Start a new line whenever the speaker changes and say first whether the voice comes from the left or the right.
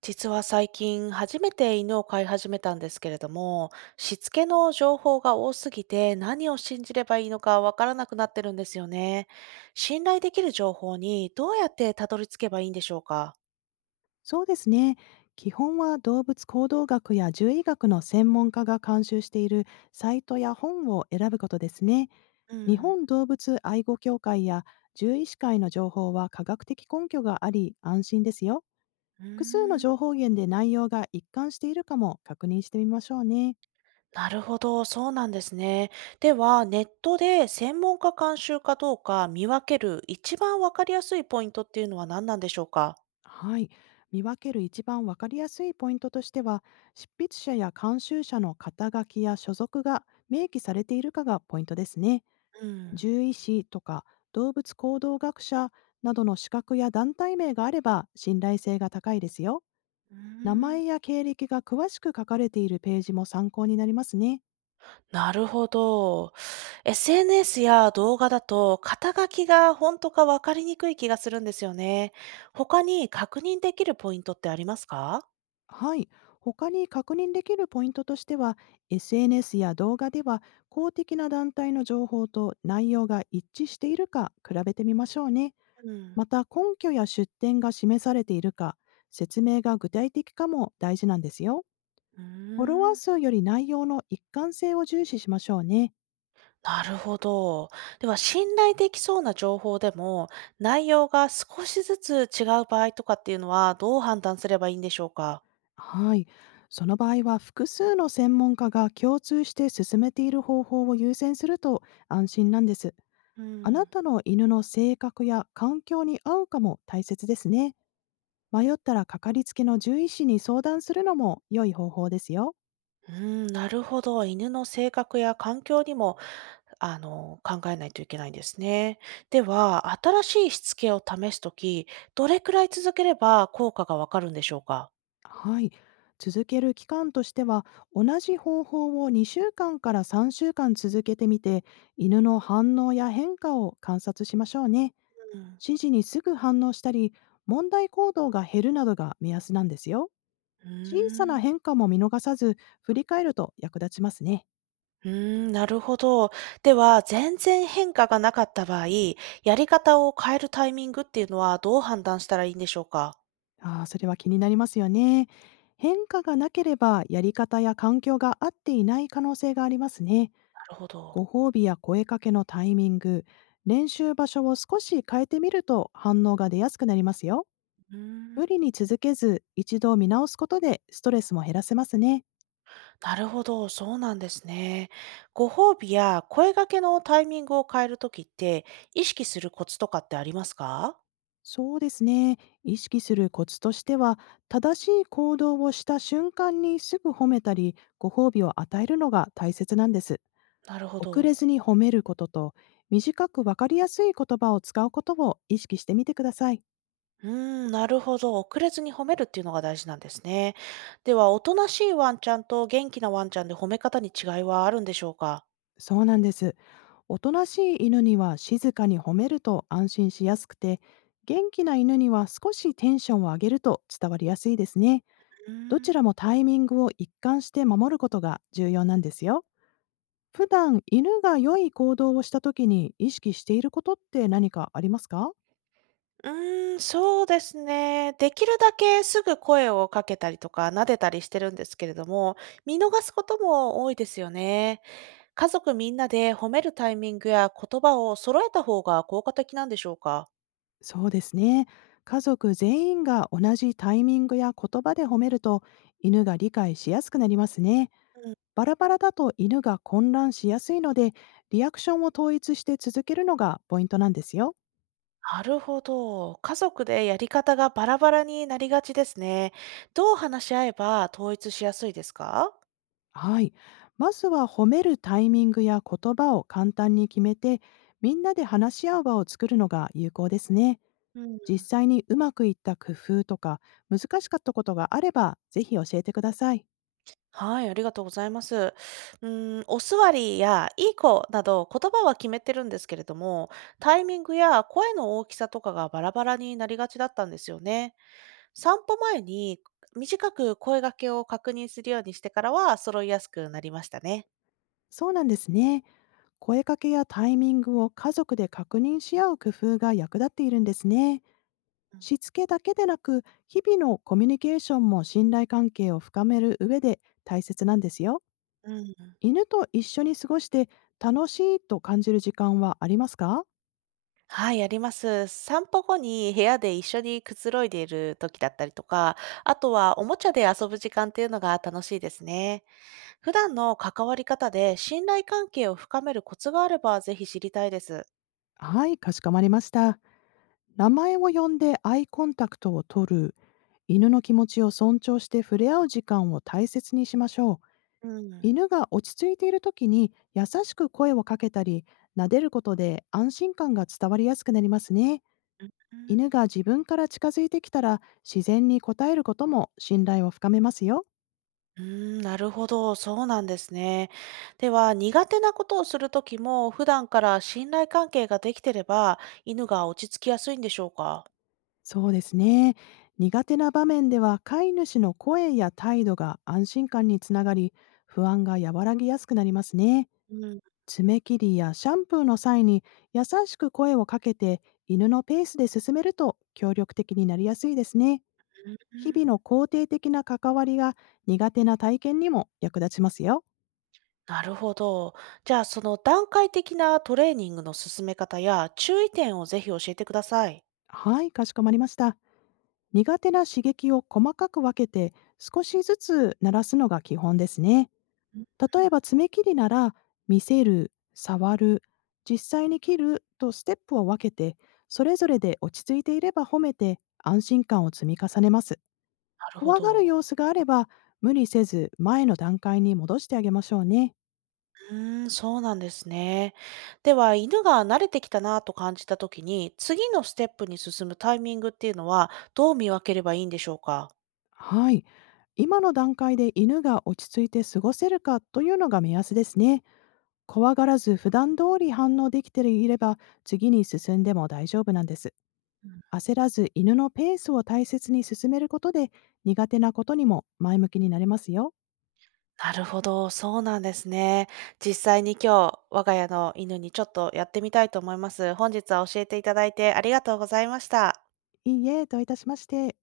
right: 実は最近初めて犬を飼い始めたんですけれども、しつけの情報が多すぎて何を信じればいいのかわからなくなってるんですよね。信頼できる情報にどうやってたどり着けばいいんでしょうか？
left: そうですね。基本は動物行動学や獣医学の専門家が監修しているサイトや本を選ぶことですね。
right: う
left: 日
right: ん。
left: 本動物愛護協会や獣医師会の情報は科学的根拠があり安心ですよ。
right: うー
left: 複数の
right: ん。
left: 情報源で内容が一貫しているかも確認してみましょうね。
right: なるほど、そうなんですね。では、ネットで専門家監修かどうか見分ける一番わかりやすいポイントっていうのは何なんでしょうか？
left: はい。見分ける一番わかりやすいポイントとしては、執筆者や監修者の肩書きや所属が明記されているかがポイントですね。
right: うん。
left: 獣医師とか動物行動学者などの資格や団体名があれば信頼性が高いですよ。
right: うー
left: 名
right: ん。
left: 前や経歴が詳しく書かれているページも参考になりますね。
right: なるほど。SNS や動画だと、肩書きが本当か分かりにくい気がするんですよね。他に確認できるポイントってありますか？
left: はい。他に確認できるポイントとしては、SNS や動画では公的な団体の情報と内容が一致しているか比べてみましょうね。
right: うん。
left: また根拠や出典が示されているか、説明が具体的かも大事なんですよ。
right: うー
left: フォロワー
right: ん。
left: 数より内容の一貫性を重視しましょうね。
right: なるほど。では、信頼できそうな情報でも、内容が少しずつ違う場合とかっていうのは、どう判断すればいいんでしょうか？
left: はい。その場合は複数の専門家が共通して進めている方法を優先すると安心なんです。
right: う
left: あな
right: ん。
left: たの犬の性格や環境に合うかも大切ですね。迷ったらかかりつけの獣医師に相談するのも良い方法ですよ。
right: うん、なるほど。犬の性格や環境にも考えないといけないんですね。では、新しいしつけを試すとき、どれくらい続ければ効果がわかるんでしょうか？
left: はい。続ける期間としては、同じ方法を2週間かんから3週間続けてみて、犬の反応や変化を観察しましょうね。
right: うん。
left: 指示にすぐ反応したり、問題行動が減るなどが目安なんですよ。
right: うー
left: 小さな
right: ん。
left: 変化も見逃さず、振り返ると役立ちますね。
right: うーん、なるほど。では、全然変化がなかった場合、やり方を変えるタイミングっていうのはどう判断したらいいんでしょうか？
left: ああ、それは気になりますよね。変化がなければ、やり方や環境が合っていない可能性がありますね。
right: なるほど。
left: ご褒美や声かけのタイミング、練習場所を少し変えてみると反応が出やすくなりますよ。
right: うーん。
left: 無理に続けず、一度見直すことでストレスも減らせますね。
right: なるほど、そうなんですね。ご褒美や声掛けのタイミングを変えるときって、意識するコツとかってありますか？
left: そうですね。意識するコツとしては、正しい行動をした瞬間にすぐ褒めたり、ご褒美を与えるのが大切なんです。
right: なるほ
left: 遅れ
right: ど。
left: ずに褒めることと、短くわかりやすい言葉を使うことを意識してみてください。
right: うーん、なるほど。遅れずに褒めるっていうのが大事なんですね。では、おとなしいワンちゃんと元気なワンちゃんで褒め方に違いはあるんでしょうか？
left: そうなんです。おとなしい犬には静かに褒めると安心しやすくて、元気な犬には少しテンションを上げると伝わりやすいですね。
right: うー
left: どち
right: ん。
left: らもタイミングを一貫して守ることが重要なんですよ。普段、犬が良い行動をした時に意識していることって何かありますか？
right: うーん、そうですね。できるだけすぐ声をかけたりとか、撫でたりしてるんですけれども、見逃すことも多いですよね。家族みんなで褒めるタイミングや言葉を揃えた方が効果的なんでしょうか？
left: そうですね。家族全員が同じタイミングや言葉で褒めると、犬が理解しやすくなりますね。バラバラだと犬が混乱しやすいので、リアクションを統一して続けるのがポイントなんですよ。
right: なるほど。家族でやり方がバラバラになりがちですね。どう話し合えば統一しやすいですか？
left: はい。まずは褒めるタイミングや言葉を簡単に決めて、みんなで話し合う場を作るのが有効ですね。
right: うん、
left: 実際にうまくいった工夫とか、難しかったことがあれば、ぜひ教えてください。
right: はい、ありがとうございます。うん、お座りやいい子など言葉は決めてるんですけれども、タイミングや声の大きさとかがバラバラになりがちだったんですよね。散歩前に短く声掛けを確認するようにしてからは揃いやすくなりましたね。
left: そうなんですね。声かけやタイミングを家族で確認し合う工夫が役立っているんですね。しつけだけでなく、日々のコミュニケーションも信頼関係を深める上で大切なんですよ。
right: うんうん。
left: 犬と一緒に過ごして楽しいと感じる時間はありますか？
right: はい、あります。散歩後に部屋で一緒にくつろいでいる時だったりとか、あとはおもちゃで遊ぶ時間っていうのが楽しいですね。普段の関わり方で信頼関係を深めるコツがあればぜひ知りたいです。
left: はい、かしこまりました。名前を呼んでアイコンタクトを取る。犬の気持ちを尊重して触れ合う時間を大切にしましょう。
right: うん。
left: 犬が落ち着いている時に優しく声をかけたり、撫でることで安心感が伝わりやすくなりますね。
right: うん。う
left: 犬が自分から近づいてきたら自然に応えることも信頼を深めますよ。
right: ーん、なるほど、そうなんですね。では、苦手なことをする時も普段から信頼関係ができてれば、犬が落ち着きやすいんでしょうか。
left: そうですね。苦手な場面では飼い主の声や態度が安心感につながり、不安が和らぎやすくなりますね。
right: うん。
left: 爪切りやシャンプーの際に優しく声をかけて犬のペースで進めると協力的になりやすいですね。日々の肯定的な関わりが苦手な体験にも役立ちますよ。
right: なるほど。じゃあ、その段階的なトレーニングの進め方や注意点をぜひ教えてください。
left: はい、かしこまりました。苦手な刺激を細かく分けて少しずつ慣らすのが基本ですね。
right: うん。
left: 例えば爪切りなら、見せる、触る、実際に切るとステップを分けて、それぞれで落ち着いていれば褒めて安心感を積み重ねます。
right: なるほ
left: 怖がる
right: ど。
left: 様子があれば、無理せず前の段階に戻してあげましょうね。
right: うーん、そうなんですね。では、犬が慣れてきたなと感じたときに、次のステップに進むタイミングっていうのは、どう見分ければいいんでしょうか？
left: はい。今の段階で犬が落ち着いて過ごせるかというのが目安ですね。怖がらず普段通り反応できていれば次に進んでも大丈夫なんです。焦らず犬のペースを大切に進めることで、苦手なことにも前向きになれますよ。
right: なるほど、そうなんですね。実際に今日、我が家の犬にちょっとやってみたいと思います。本日は教えていただいてありがとうございました。
left: いいえ、どういたしまして。